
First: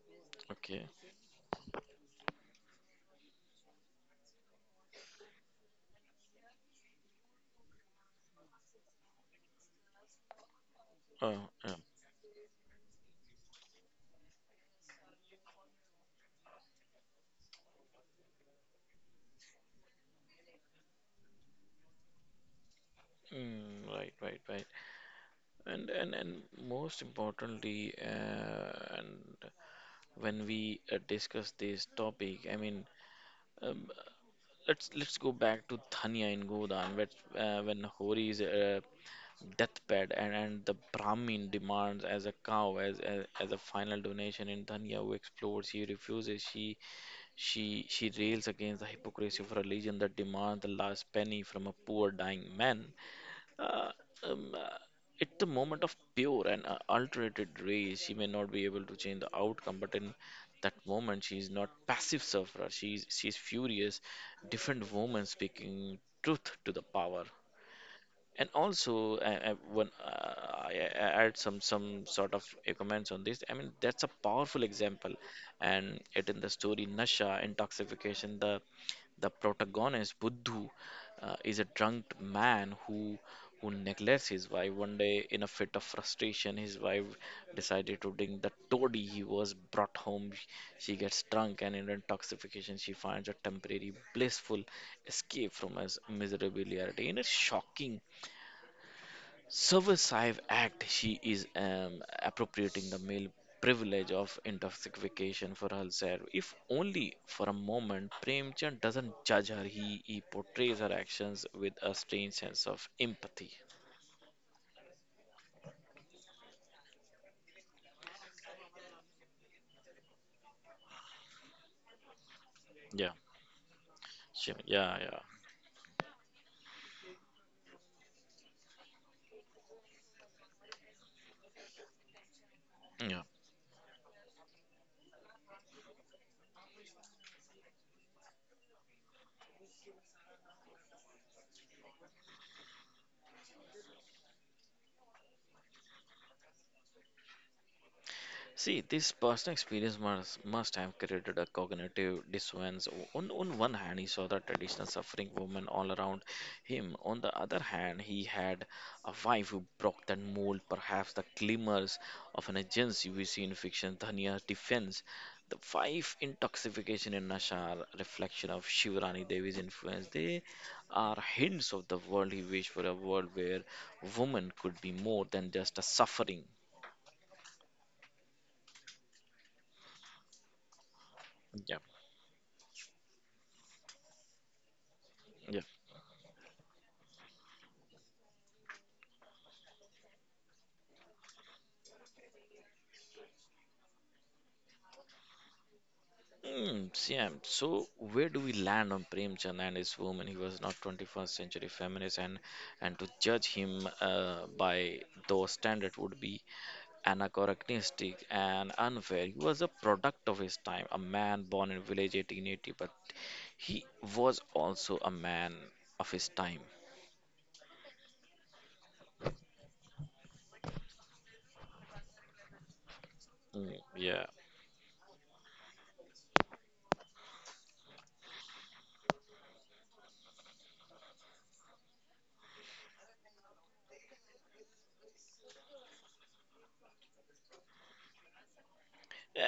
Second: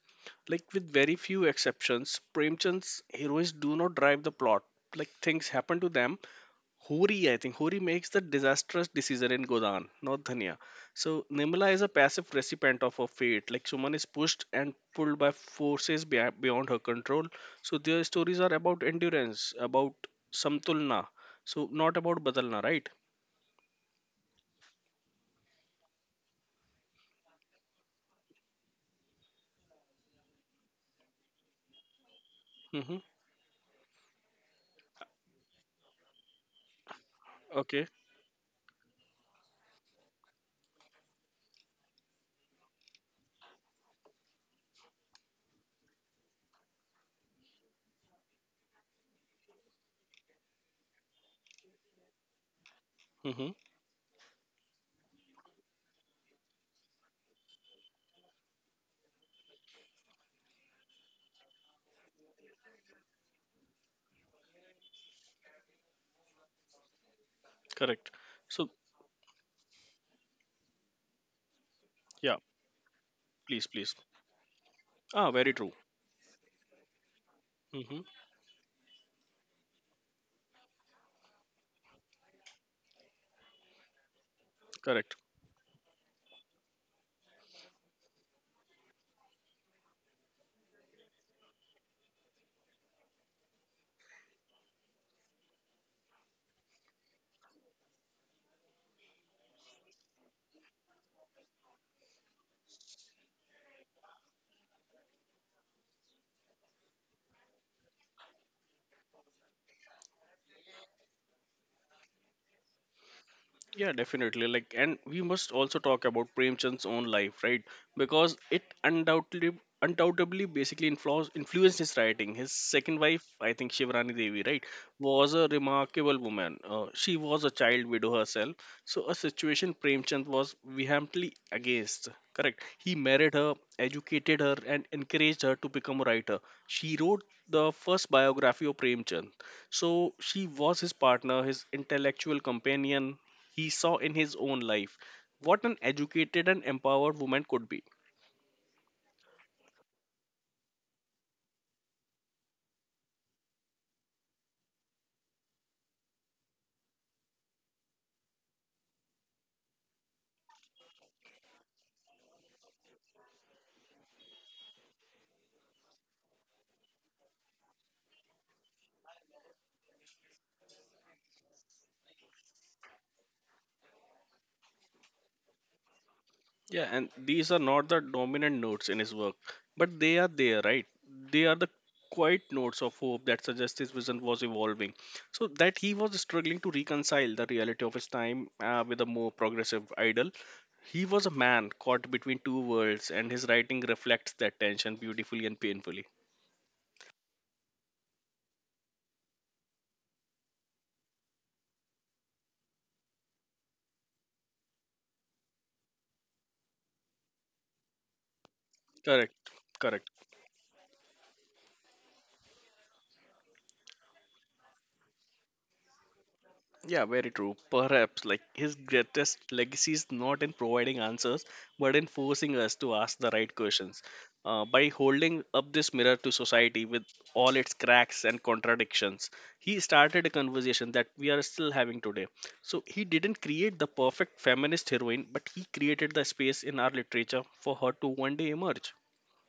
Speaker 2: Like
Speaker 1: Okay.
Speaker 2: with very few exceptions, Premchand's heroes do not drive the plot. Like things happen to them. Hori, I think, Hori makes the disastrous decision in Godan, not Dhania. So
Speaker 1: Oh,
Speaker 2: Nimla
Speaker 1: yeah.
Speaker 2: is a passive recipient of her fate. Like someone is pushed and pulled by forces beyond her control. So their stories are about endurance, about samtulna. So not about badalna, right?
Speaker 1: Mm, right, right, right. And most importantly, and when we discuss this topic, I mean,
Speaker 2: Mm-hmm.
Speaker 1: um, let's go back to Thanya in Godan, where, when
Speaker 2: Okay.
Speaker 1: Hori is deathbed, and the Brahmin demands as a cow as as a final donation, in Dhanya who explores, he refuses, she rails against the hypocrisy of a religion that demands the last penny from a poor dying man.
Speaker 2: Mm-hmm.
Speaker 1: Uh, um, uh, it's a moment of pure and ulterated rage. She may not be able to change the outcome, but in that moment, she is not passive sufferer. She's furious, different woman speaking truth to the power.
Speaker 2: Correct.
Speaker 1: And
Speaker 2: So
Speaker 1: also, when I add some
Speaker 2: yeah,
Speaker 1: sort of comments on this, I
Speaker 2: please,
Speaker 1: mean
Speaker 2: please.
Speaker 1: that's a powerful example,
Speaker 2: Ah, very true.
Speaker 1: and it in the story Nasha
Speaker 2: Mm-hmm.
Speaker 1: intoxication the protagonist Buddhu is a drunk man who neglects his wife. One
Speaker 2: Correct.
Speaker 1: day, in a fit of frustration, his wife decided to drink the toddy he was brought home. She gets drunk, and in intoxication, she finds a temporary blissful escape from his miserable reality. And it's shocking subversive act. She is appropriating the male privilege of intoxication for herself, if only for a moment. Premchand doesn't judge her. He portrays her actions with a strange sense of empathy.
Speaker 2: Yeah, definitely. Like, and we must also talk about Premchand's own life, right? Because it undoubtedly, undoubtedly, basically influenced his writing. His second
Speaker 1: Yeah.
Speaker 2: wife, I think Shivrani Devi,
Speaker 1: She,
Speaker 2: right,
Speaker 1: yeah, yeah.
Speaker 2: was a remarkable woman. She was a child widow herself, so a situation Premchand was vehemently against. Correct. He
Speaker 1: Yeah.
Speaker 2: married her, educated her, and encouraged her to become a writer. She wrote the first biography of Premchand. So she was his partner, his intellectual companion, he saw in his own life what an educated and empowered woman could be.
Speaker 1: See, this personal experience must have created a cognitive dissonance. On one hand, he saw the traditional suffering woman all around him. On the other hand, he had a wife who broke that mold. Perhaps the glimmers of an agency we see in fiction, Dhania's defense. The wife intoxication in Nashar, reflection of Shivrani Devi's influence. They are hints of the world he wished for, a world where woman could be more than just a suffering.
Speaker 2: Yeah, and these are not the dominant notes in his work, but they are there, right? They are
Speaker 1: Yeah,
Speaker 2: the
Speaker 1: yeah.
Speaker 2: quiet notes of hope that suggest his vision was evolving. So that he was struggling to reconcile the reality of his time with a more progressive ideal. He was a man caught between two worlds, and his writing reflects that tension beautifully and painfully.
Speaker 1: Mm, Siam. So where do we land on Prem Chand and his woman? He was not 21st century feminist, and to judge him by those standards would be anachronistic and unfair. He
Speaker 2: Correct,
Speaker 1: was a
Speaker 2: correct.
Speaker 1: product of his time, a man born in village 1880, but he was also a man of his time.
Speaker 2: Yeah, very true. Perhaps like his greatest legacy is not in providing answers, but in forcing us to ask the right
Speaker 1: Mm,
Speaker 2: questions.
Speaker 1: yeah.
Speaker 2: By holding up this mirror to society with all its cracks and contradictions, he started a conversation that we are still having today. So he didn't create the perfect feminist heroine, but he created the space in our literature for her to one day emerge.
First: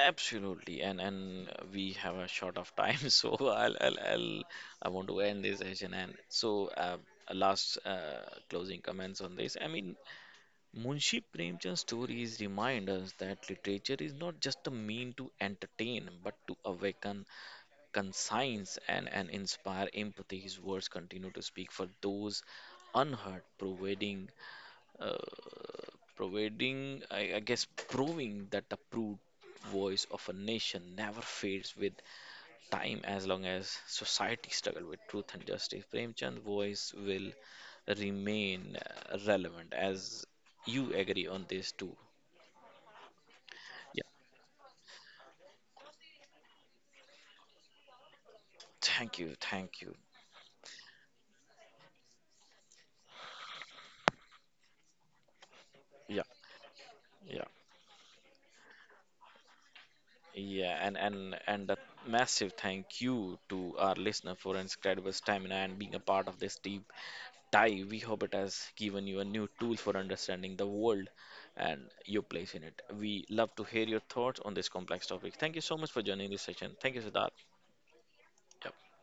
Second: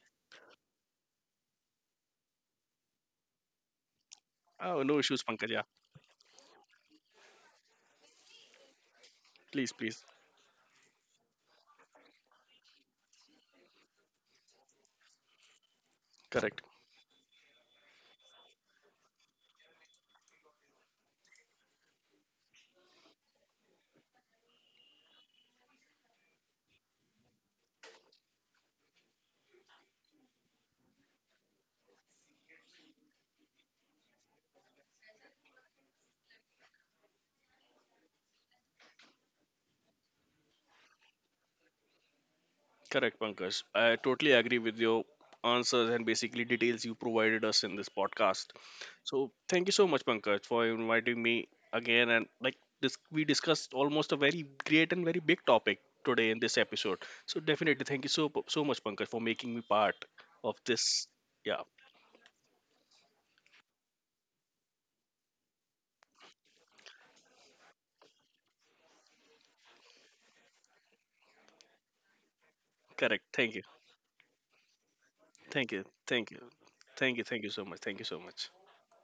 Speaker 1: Absolutely, and we have a short of time, so I'll.
Speaker 2: Oh,
Speaker 1: I
Speaker 2: no
Speaker 1: want to
Speaker 2: issues,
Speaker 1: end this
Speaker 2: Pankaja.
Speaker 1: session. And so, a last closing comments on this. I
Speaker 2: Please,
Speaker 1: mean,
Speaker 2: please.
Speaker 1: Munshi Premchand's stories remind us that literature is not just a mean to entertain, but to
Speaker 2: Correct.
Speaker 1: awaken conscience and inspire empathy. His words continue to speak for those unheard, providing uh, I guess, proving that the proud voice of a nation never fades with time as long as society struggle with truth and justice. Premchand's voice will remain relevant as you agree on this too.
Speaker 2: Correct, Pankaj. I
Speaker 1: Yeah,
Speaker 2: totally agree with your answers and basically details you provided us in this podcast.
Speaker 1: thank
Speaker 2: So
Speaker 1: you,
Speaker 2: thank you
Speaker 1: thank
Speaker 2: so
Speaker 1: you.
Speaker 2: much, Pankaj, for inviting me again. And like this, we discussed almost a very great and very big topic
Speaker 1: Yeah,
Speaker 2: today in this episode. So
Speaker 1: yeah.
Speaker 2: definitely, thank you so so much, Pankaj, for making me part of
Speaker 1: Yeah, and
Speaker 2: this.
Speaker 1: and
Speaker 2: Yeah,
Speaker 1: and a massive thank you to our listener for incredible stamina and being a part of this deep dive. We hope it has given you a new tool for understanding the world and your place in it.
Speaker 2: correct.
Speaker 1: We
Speaker 2: Thank
Speaker 1: love
Speaker 2: you.
Speaker 1: to hear your thoughts on this complex topic. Thank you
Speaker 2: Thank
Speaker 1: so
Speaker 2: you.
Speaker 1: much for
Speaker 2: Thank
Speaker 1: joining
Speaker 2: you.
Speaker 1: this session. Thank you,
Speaker 2: Thank you.
Speaker 1: Siddharth.
Speaker 2: Thank you so much. Thank you so much.
Speaker 1: Yep.